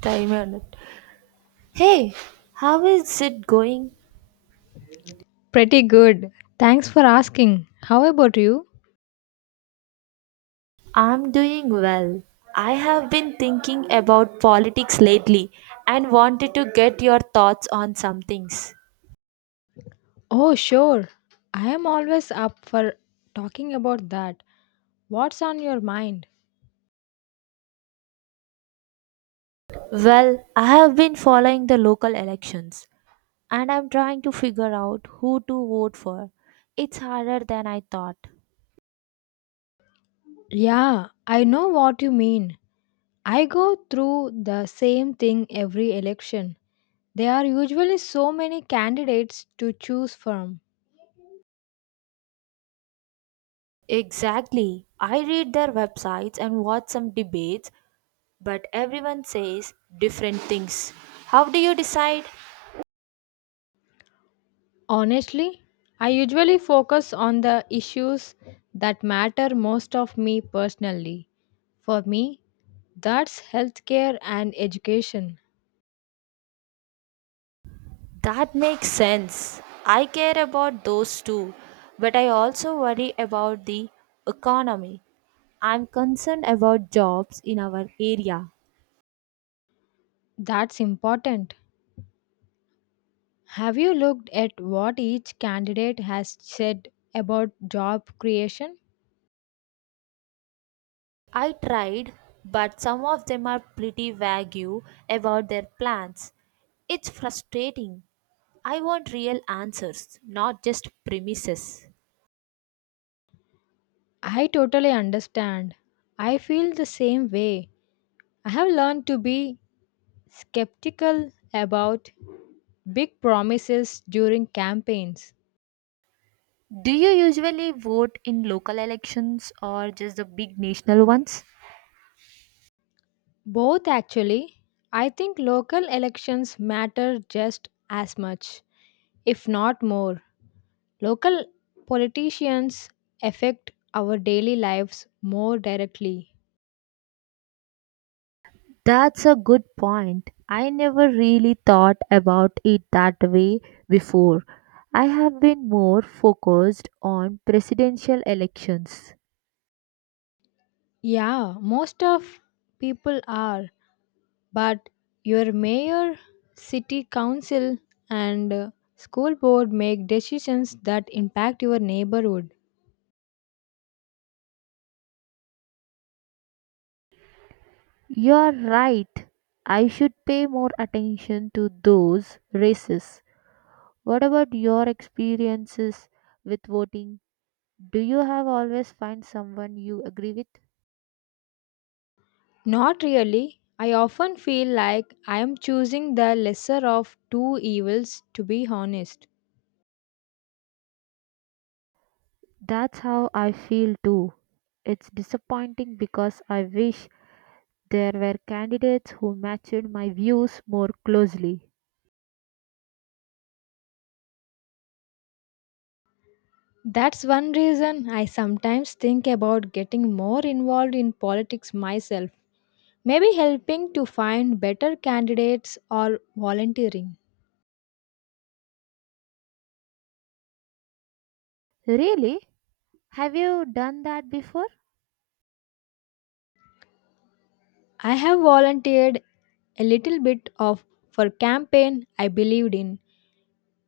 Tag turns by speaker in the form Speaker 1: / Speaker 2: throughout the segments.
Speaker 1: Timer. Hey, how is it going?
Speaker 2: Pretty good. Thanks for asking. How about you?
Speaker 1: I'm doing well. I have been thinking about politics lately and wanted to get your thoughts on some things.
Speaker 2: Oh, sure. I am always up for talking about that. What's on your mind?
Speaker 1: Well, I have been following the local elections and I'm trying to figure out who to vote for. It's harder than I thought.
Speaker 2: Yeah, I know what you mean. I go through the same thing every election. There are usually so many candidates to choose from.
Speaker 1: Exactly. I read their websites and watch some debates, but everyone says different things. How do you decide?
Speaker 2: Honestly, I usually focus on the issues that matter most of me personally. For me, that's healthcare and education.
Speaker 1: That makes sense. I care about those too, but I also worry about the economy. I'm concerned about jobs in our area.
Speaker 2: That's important. Have you looked at what each candidate has said about job creation?
Speaker 1: I tried, but some of them are pretty vague about their plans. It's frustrating. I want real answers, not just premises.
Speaker 2: I totally understand. I feel the same way. I have learned to be skeptical about big promises during campaigns.
Speaker 1: Do you usually vote in local elections or just the big national ones?
Speaker 2: Both, actually. I think local elections matter just as much, if not more. Local politicians affect our daily lives more directly.
Speaker 1: That's a good point. I never really thought about it that way before. I have been more focused on presidential elections.
Speaker 2: Yeah, most of people are, but your mayor, city council, and school board make decisions that impact your neighborhood.
Speaker 1: You're right. I should pay more attention to those races. What about your experiences with voting? Do you have always find someone you agree with?
Speaker 2: Not really. I often feel like I am choosing the lesser of two evils, to be honest.
Speaker 1: That's how I feel too. It's disappointing because I wish there were candidates who matched my views more closely.
Speaker 2: That's one reason I sometimes think about getting more involved in politics myself, maybe helping to find better candidates or volunteering.
Speaker 1: Really? Have you done that before?
Speaker 2: I have volunteered a little bit of for campaign I believed in.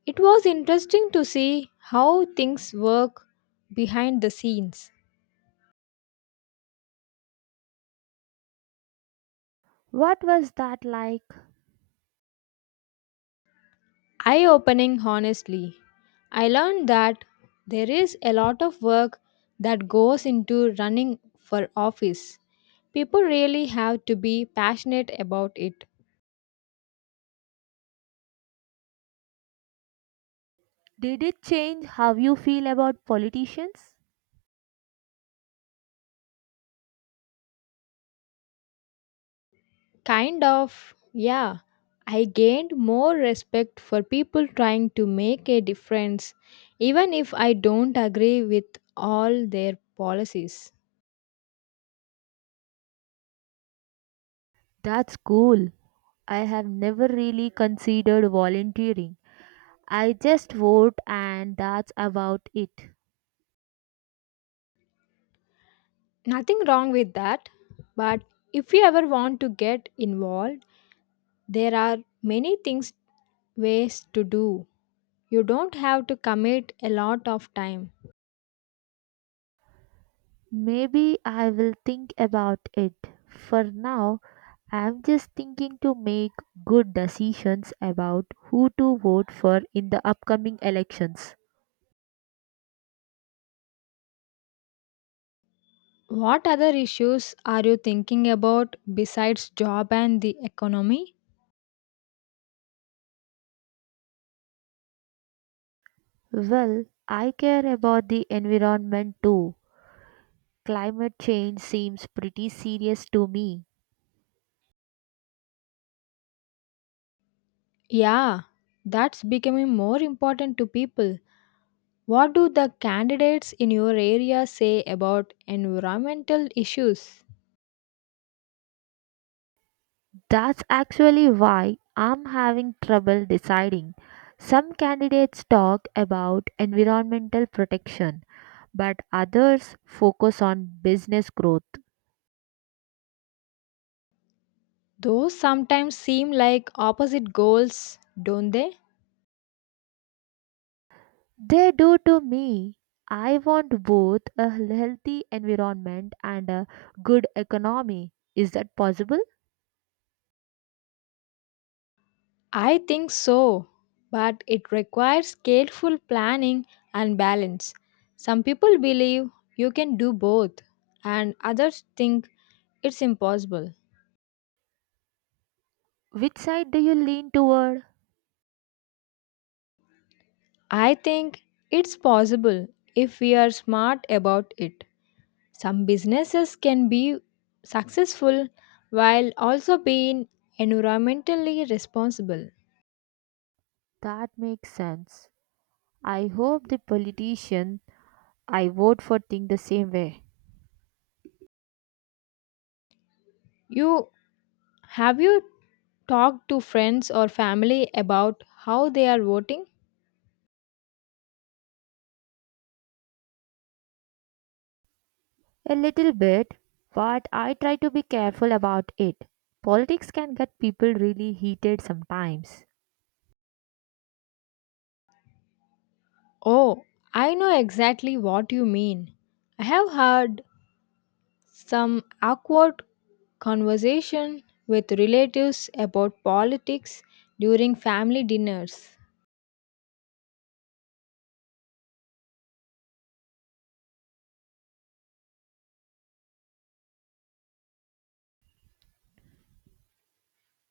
Speaker 2: It was interesting to see how things work behind the scenes.
Speaker 1: What was that like?
Speaker 2: Eye opening, honestly. I learned that there is a lot of work that goes into running for office. People really have to be passionate about it.
Speaker 1: Did it change how you feel about politicians?
Speaker 2: Kind of, yeah. I gained more respect for people trying to make a difference, even if I don't agree with all their policies.
Speaker 1: That's cool. I have never really considered volunteering. I just vote and that's about it.
Speaker 2: Nothing wrong with that, but if you ever want to get involved, there are many things ways to do. You don't have to commit a lot of time.
Speaker 1: Maybe I will think about it. For now, I'm just thinking to make good decisions about who to vote for in the upcoming elections.
Speaker 2: What other issues are you thinking about besides job and the economy?
Speaker 1: Well, I care about the environment too. Climate change seems pretty serious to me.
Speaker 2: Yeah, that's becoming more important to people. What do the candidates in your area say about environmental issues?
Speaker 1: That's actually why I'm having trouble deciding. Some candidates talk about environmental protection, but others focus on business growth.
Speaker 2: Those sometimes seem like opposite goals, don't they?
Speaker 1: They do to me. I want both a healthy environment and a good economy. Is that possible?
Speaker 2: I think so, but it requires careful planning and balance. Some people believe you can do both, and others think it's impossible.
Speaker 1: Which side do you lean toward?
Speaker 2: I think it's possible if we are smart about it. Some businesses can be successful while also being environmentally responsible.
Speaker 1: That makes sense. I hope the politician I vote for think the same way.
Speaker 2: You have you talked to friends or family about how they are voting?
Speaker 1: A little bit, but I try to be careful about it. Politics can get people really heated sometimes.
Speaker 2: Oh, I know exactly what you mean. I have had some awkward conversation with relatives about politics during family dinners.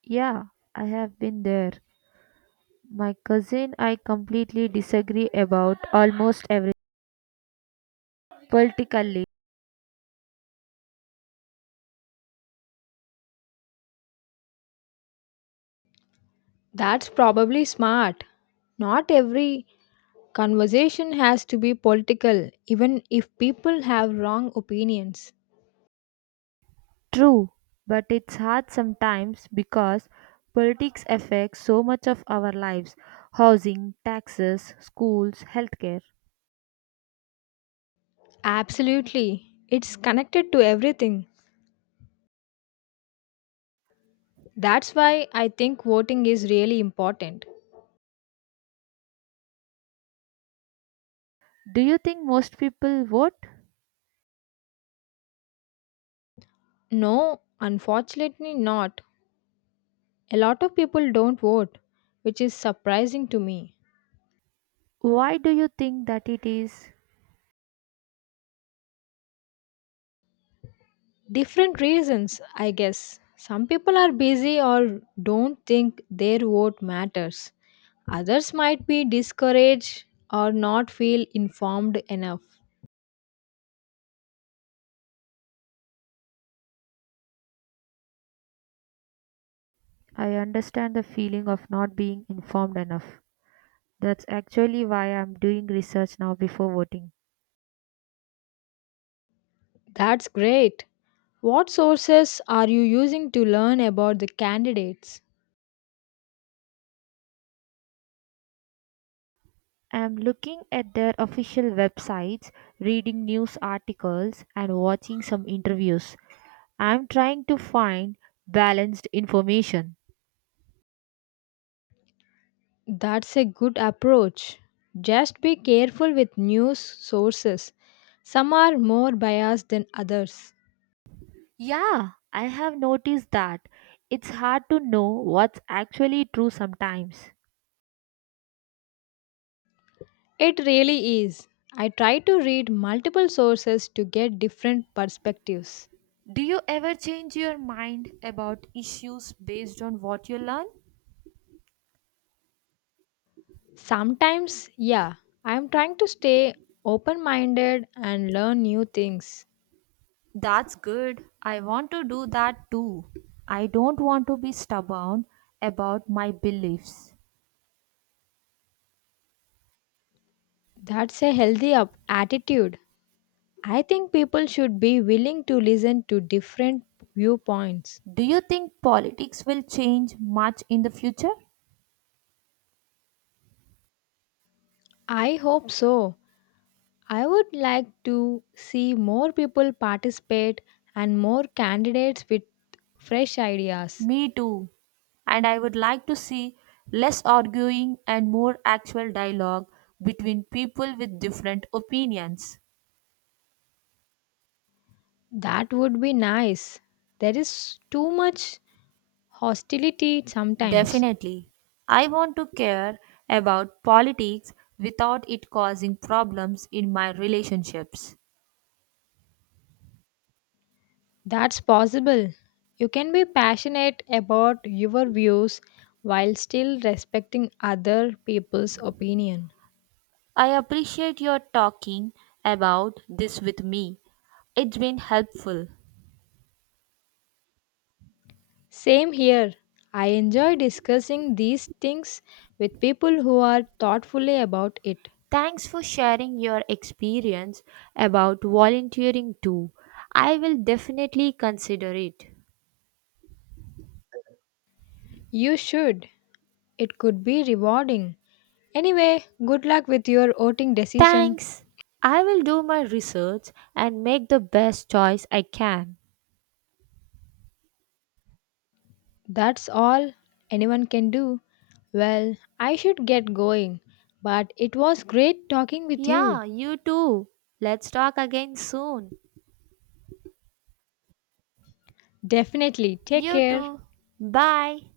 Speaker 1: Yeah, I have been there. My cousin I completely disagree about almost every politically.
Speaker 2: That's probably smart. Not every conversation has to be political, even if people have wrong opinions.
Speaker 1: True, but it's hard sometimes because politics affects so much of our lives, housing, taxes, schools, healthcare.
Speaker 2: Absolutely. It's connected to everything. That's why I think voting is really important.
Speaker 1: Do you think most people vote?
Speaker 2: No, unfortunately not. A lot of people don't vote, which is surprising to me.
Speaker 1: Why do you think that it is?
Speaker 2: Different reasons, I guess. Some people are busy or don't think their vote matters. Others might be discouraged or not feel informed enough.
Speaker 1: I understand the feeling of not being informed enough. That's actually why I'm doing research now before voting.
Speaker 2: That's great. What sources are you using to learn about the candidates?
Speaker 1: I'm looking at their official websites, reading news articles, and watching some interviews. I'm trying to find balanced information.
Speaker 2: That's a good approach. Just be careful with news sources. Some are more biased than others.
Speaker 1: Yeah, I have noticed that it's hard to know what's actually true sometimes.
Speaker 2: It really is. I try to read multiple sources to get different perspectives.
Speaker 1: Do you ever change your mind about issues based on what you learn?
Speaker 2: Sometimes, yeah, I am trying to stay open minded and learn new things.
Speaker 1: That's good. I want to do that too. I don't want to be stubborn about my beliefs.
Speaker 2: That's a healthy attitude. I think people should be willing to listen to different viewpoints.
Speaker 1: Do you think politics will change much in the future?
Speaker 2: I hope so. I would like to see more people participate and more candidates with fresh ideas.
Speaker 1: Me too. And I would like to see less arguing and more actual dialogue between people with different opinions.
Speaker 2: That would be nice. There is too much hostility sometimes.
Speaker 1: Definitely. I want to care about politics without it causing problems in my relationships.
Speaker 2: That's possible. You can be passionate about your views while still respecting other people's opinion.
Speaker 1: I appreciate your talking about this with me. It's been helpful.
Speaker 2: Same here. I enjoy discussing these things with people who are thoughtfully about it.
Speaker 1: Thanks for sharing your experience about volunteering too. I will definitely consider it.
Speaker 2: You should. It could be rewarding. Anyway, good luck with your voting decision.
Speaker 1: Thanks. I will do my research and make the best choice I can.
Speaker 2: That's all anyone can do. Well, I should get going, but it was great talking with you.
Speaker 1: Yeah, you too. Let's talk again soon.
Speaker 2: Definitely. Take
Speaker 1: You
Speaker 2: care.
Speaker 1: too. Bye.